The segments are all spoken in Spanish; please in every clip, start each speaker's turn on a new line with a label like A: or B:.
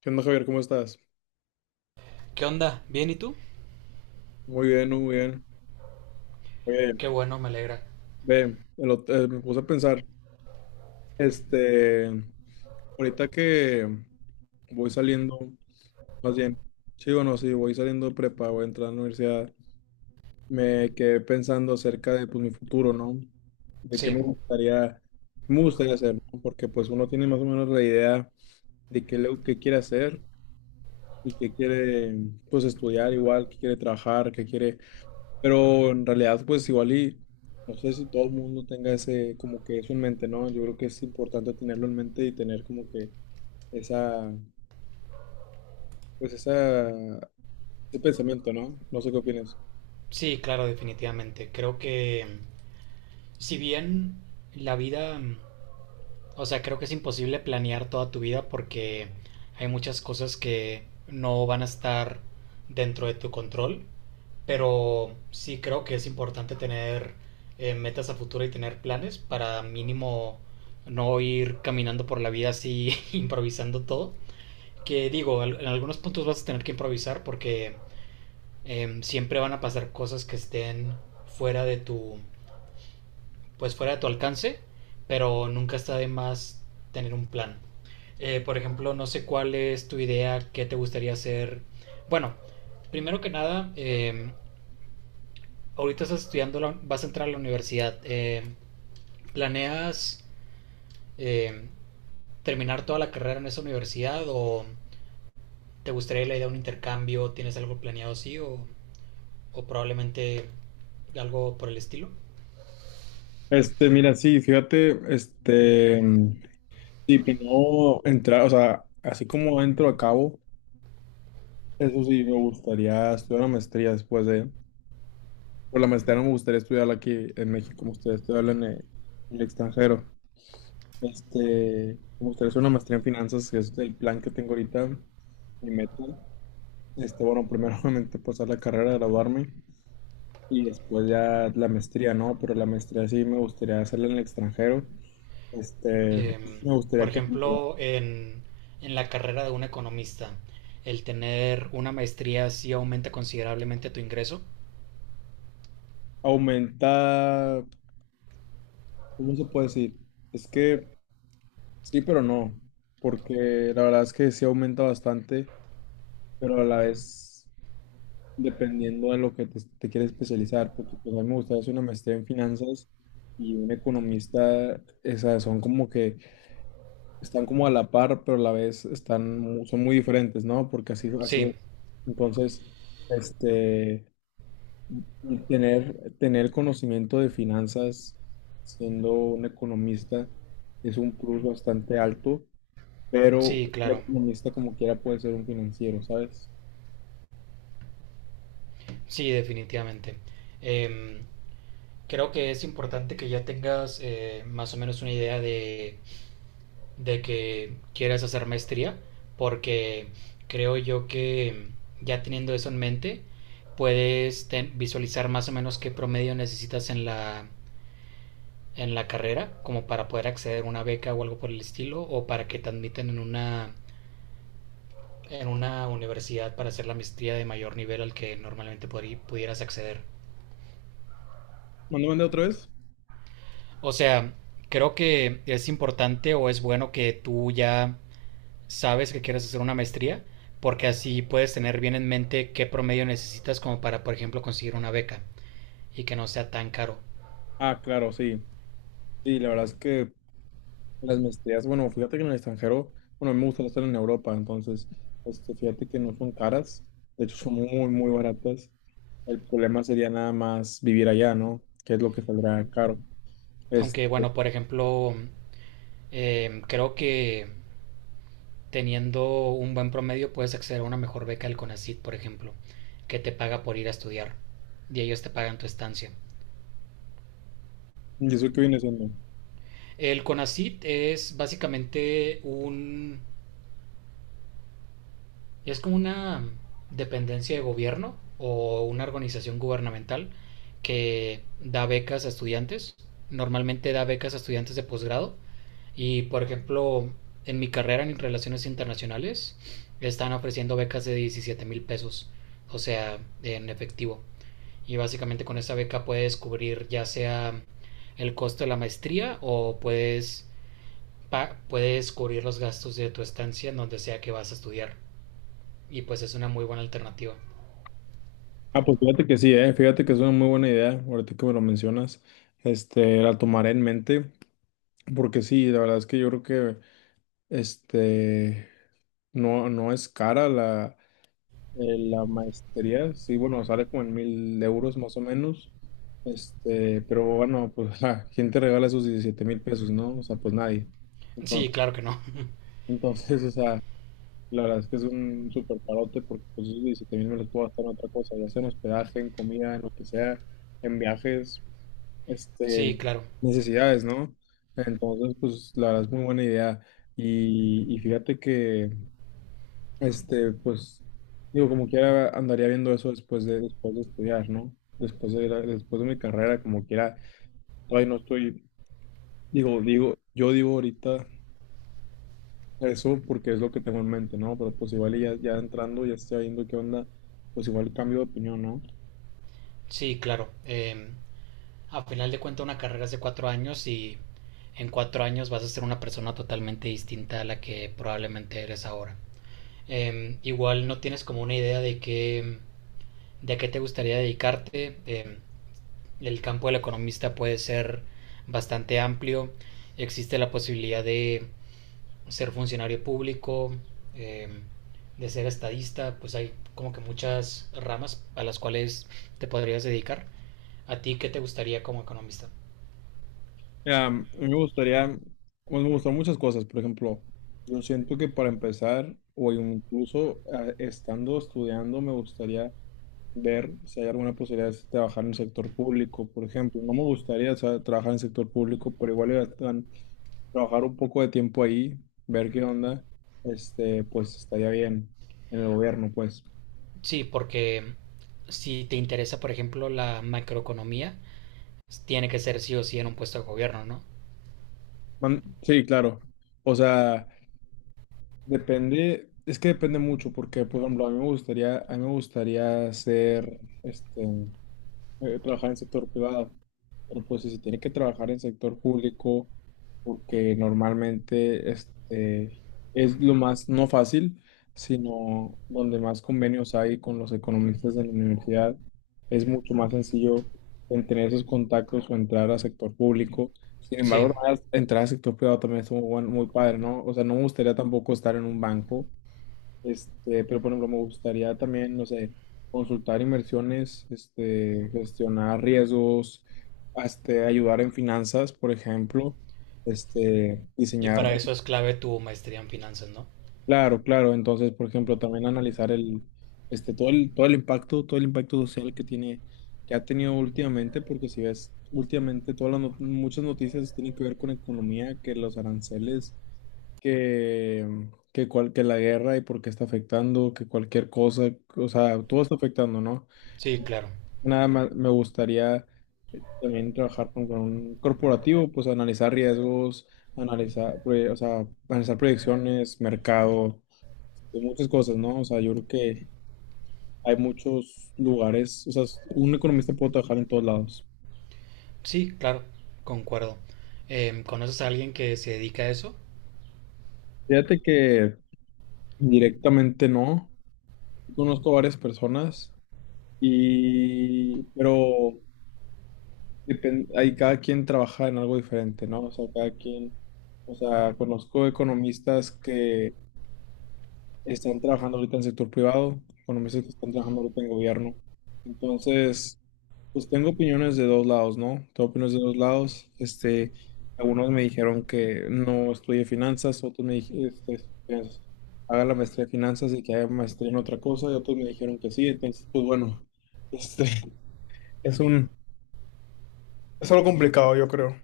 A: ¿Qué onda, Javier? ¿Cómo estás?
B: ¿Qué onda? ¿Bien y tú?
A: Muy bien, muy bien. Oye,
B: Qué bueno, me alegra.
A: ve, me puse a pensar, este, ahorita que voy saliendo, más bien, sí, bueno, sí, voy saliendo de prepa, voy a entrar a la universidad, me quedé pensando acerca de, pues, mi futuro, ¿no? De
B: Sí,
A: qué me gustaría hacer, ¿no? Porque, pues, uno tiene más o menos la idea de qué, qué quiere hacer y qué quiere, pues, estudiar igual, qué quiere trabajar, qué quiere. Pero en realidad, pues igual y no sé si todo el mundo tenga ese, como que eso en mente, ¿no? Yo creo que es importante tenerlo en mente y tener como que esa, ese pensamiento, ¿no? No sé qué opinas.
B: sí, claro, definitivamente. Creo que si bien la vida, o sea, creo que es imposible planear toda tu vida porque hay muchas cosas que no van a estar dentro de tu control, pero sí creo que es importante tener metas a futuro y tener planes para mínimo no ir caminando por la vida así improvisando todo. Que digo, en algunos puntos vas a tener que improvisar porque siempre van a pasar cosas que estén fuera de tu, pues fuera de tu alcance, pero nunca está de más tener un plan. Por ejemplo, no sé cuál es tu idea, qué te gustaría hacer. Bueno, primero que nada, ahorita estás estudiando, vas a entrar a la universidad. ¿Planeas eh, terminar toda la carrera en esa universidad o te gustaría la idea de un intercambio? ¿Tienes algo planeado así o probablemente algo por el estilo?
A: Mira, sí, fíjate, si no entrar, o sea, así como entro a cabo, eso sí, me gustaría estudiar una maestría después de, por la maestría no me gustaría estudiarla aquí en México, me gustaría estudiarla en el extranjero. Me gustaría hacer una maestría en finanzas, que es el plan que tengo ahorita, mi meta. Bueno, primero obviamente pasar la carrera, graduarme y después ya la maestría, ¿no? Pero la maestría sí me gustaría hacerla en el extranjero.
B: Em,
A: Me
B: por
A: gustaría que
B: ejemplo, en la carrera de un economista, el tener una maestría sí aumenta considerablemente tu ingreso.
A: aumenta, ¿cómo se puede decir? Es que sí, pero no, porque la verdad es que sí aumenta bastante, pero a la vez dependiendo de lo que te quieres especializar, porque pues, a mí me gustaría hacer una maestría en finanzas y un economista, esas son como que están como a la par, pero a la vez están, son muy diferentes, ¿no? Porque así, así,
B: Sí,
A: entonces, este, y tener conocimiento de finanzas siendo un economista es un plus bastante alto, pero
B: sí,
A: un
B: claro.
A: economista como quiera puede ser un financiero, ¿sabes?
B: Sí, definitivamente. Em, Creo que es importante que ya tengas más o menos una idea de que quieres hacer maestría, porque creo yo que ya teniendo eso en mente, puedes visualizar más o menos qué promedio necesitas en la carrera como para poder acceder a una beca o algo por el estilo o para que te admitan en una universidad para hacer la maestría de mayor nivel al que normalmente pudieras acceder.
A: ¿Mandó mandé otra vez?
B: O sea, creo que es importante o es bueno que tú ya sabes que quieres hacer una maestría porque así puedes tener bien en mente qué promedio necesitas como para, por ejemplo, conseguir una beca y que no sea tan caro.
A: Ah, claro, sí. Sí, la verdad es que. Las maestrías, bueno, fíjate que en el extranjero, bueno, a mí me gusta estar en Europa, entonces, fíjate que no son caras, de hecho son muy, muy baratas. El problema sería nada más vivir allá, ¿no? ¿Que es lo que saldrá caro? Es.
B: Aunque, bueno, por ejemplo, creo que teniendo un buen promedio puedes acceder a una mejor beca del CONACYT, por ejemplo, que te paga por ir a estudiar y ellos te pagan tu estancia.
A: ¿Y eso qué viene siendo?
B: El CONACYT es básicamente un, es como una dependencia de gobierno o una organización gubernamental que da becas a estudiantes. Normalmente da becas a estudiantes de posgrado. Y por ejemplo, en mi carrera en relaciones internacionales, están ofreciendo becas de 17,000 pesos, o sea, en efectivo. Y básicamente con esa beca puedes cubrir ya sea el costo de la maestría o puedes, puedes cubrir los gastos de tu estancia en donde sea que vas a estudiar. Y pues es una muy buena alternativa.
A: Ah, pues fíjate que sí, ¿eh? Fíjate que es una muy buena idea, ahorita que me lo mencionas, la tomaré en mente, porque sí, la verdad es que yo creo que, este, no, no es cara la maestría, sí, bueno, sale como en 1000 euros más o menos. Pero bueno, pues, ja, ¿quién te regala esos 17,000 pesos, no? O sea, pues nadie.
B: Sí,
A: Entonces,
B: claro que no.
A: entonces, o sea, la verdad es que es un súper parote porque pues esos 17,000 me los puedo gastar en otra cosa, ya sea en hospedaje, en comida, en lo que sea, en viajes,
B: Sí,
A: este,
B: claro.
A: necesidades, ¿no? Entonces, pues la verdad es muy buena idea. Y fíjate que pues, digo, como quiera, andaría viendo eso después de estudiar, ¿no? Después de, después de mi carrera, como quiera, todavía no estoy, yo digo ahorita eso porque es lo que tengo en mente, ¿no? Pero pues igual y ya entrando, ya estoy viendo qué onda, pues igual cambio de opinión, ¿no?
B: Sí, claro. A final de cuentas una carrera es de 4 años y en 4 años vas a ser una persona totalmente distinta a la que probablemente eres ahora. Igual no tienes como una idea de qué, de a qué te gustaría dedicarte. El campo del economista puede ser bastante amplio. Existe la posibilidad de ser funcionario público, eh, de ser estadista, pues hay como que muchas ramas a las cuales te podrías dedicar. ¿A ti qué te gustaría como economista?
A: Mira, a mí me gustaría, pues me gustan muchas cosas, por ejemplo, yo siento que para empezar, o incluso estando estudiando, me gustaría ver si hay alguna posibilidad de trabajar en el sector público, por ejemplo. No me gustaría, o sea, trabajar en el sector público, pero igual iba a trabajar un poco de tiempo ahí, ver qué onda, pues estaría bien en el gobierno, pues.
B: Sí, porque si te interesa, por ejemplo, la macroeconomía, tiene que ser sí o sí en un puesto de gobierno, ¿no?
A: Sí, claro. O sea, depende, es que depende mucho, porque, por ejemplo, a mí me gustaría ser, trabajar en sector privado. Pero pues si se tiene que trabajar en sector público, porque normalmente es lo más no fácil, sino donde más convenios hay con los economistas de la universidad, es mucho más sencillo en tener esos contactos o entrar al sector público. Sin
B: Sí,
A: embargo, entrar al sector privado también es muy padre, ¿no? O sea, no me gustaría tampoco estar en un banco, pero por ejemplo, me gustaría también, no sé, consultar inversiones, gestionar riesgos, ayudar en finanzas, por ejemplo,
B: y
A: diseñar,
B: para eso es clave tu maestría en finanzas, ¿no?
A: claro, claro, entonces, por ejemplo, también analizar el, este, todo el impacto todo el impacto social que tiene, que ha tenido últimamente, porque si ves, últimamente todas las, no- muchas noticias tienen que ver con economía, que los aranceles que, que la guerra y por qué está afectando, que cualquier cosa, o sea, todo está afectando, ¿no?
B: Sí, claro.
A: Nada más me gustaría también trabajar con un corporativo, pues analizar riesgos, analizar proyecciones, mercado, y muchas cosas, ¿no? O sea, yo creo que hay muchos lugares, o sea, un economista puede trabajar en todos lados.
B: Sí, claro, concuerdo. ¿Conoces a alguien que se dedica a eso?
A: Fíjate que directamente no, conozco varias personas. Y, pero hay cada quien trabaja en algo diferente, ¿no? O sea, cada quien, o sea, conozco economistas que están trabajando ahorita en sector privado, economistas que están trabajando ahorita en gobierno. Entonces, pues tengo opiniones de dos lados, ¿no? Tengo opiniones de dos lados. Algunos me dijeron que no estudie finanzas, otros me dijeron, haga la maestría de finanzas y que haga maestría en otra cosa, y otros me dijeron que sí. Entonces, pues bueno, este, es algo complicado, yo creo.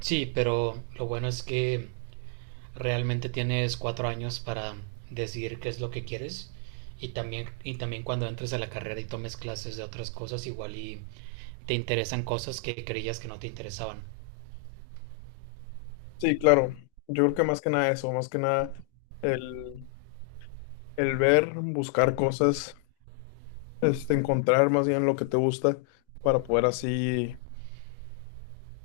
B: Sí, pero lo bueno es que realmente tienes 4 años para decidir qué es lo que quieres y también cuando entres a la carrera y tomes clases de otras cosas igual y te interesan cosas que creías que no te interesaban.
A: Sí, claro. Yo creo que más que nada eso, más que nada el, el ver, buscar cosas, encontrar más bien lo que te gusta para poder así,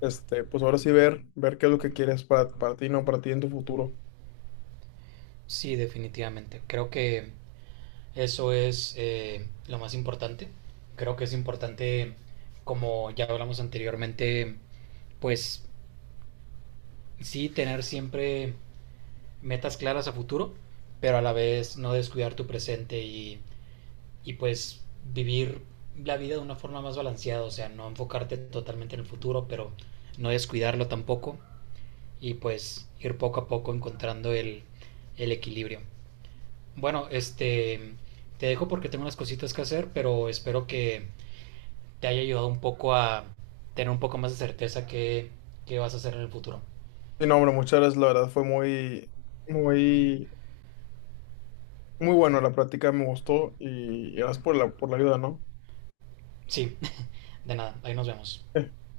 A: pues ahora sí ver, qué es lo que quieres para ti, no para ti en tu futuro.
B: Sí, definitivamente. Creo que eso es lo más importante. Creo que es importante, como ya hablamos anteriormente, pues sí tener siempre metas claras a futuro, pero a la vez no descuidar tu presente y pues vivir la vida de una forma más balanceada, o sea, no enfocarte totalmente en el futuro, pero no descuidarlo tampoco y pues ir poco a poco encontrando el equilibrio. Bueno, este, te dejo porque tengo unas cositas que hacer, pero espero que te haya ayudado un poco a tener un poco más de certeza qué qué vas a hacer en el futuro.
A: Y no, hombre, muchas gracias, la verdad fue muy, muy, muy bueno la práctica, me gustó y gracias por la ayuda, ¿no?
B: Sí, de nada, ahí nos vemos.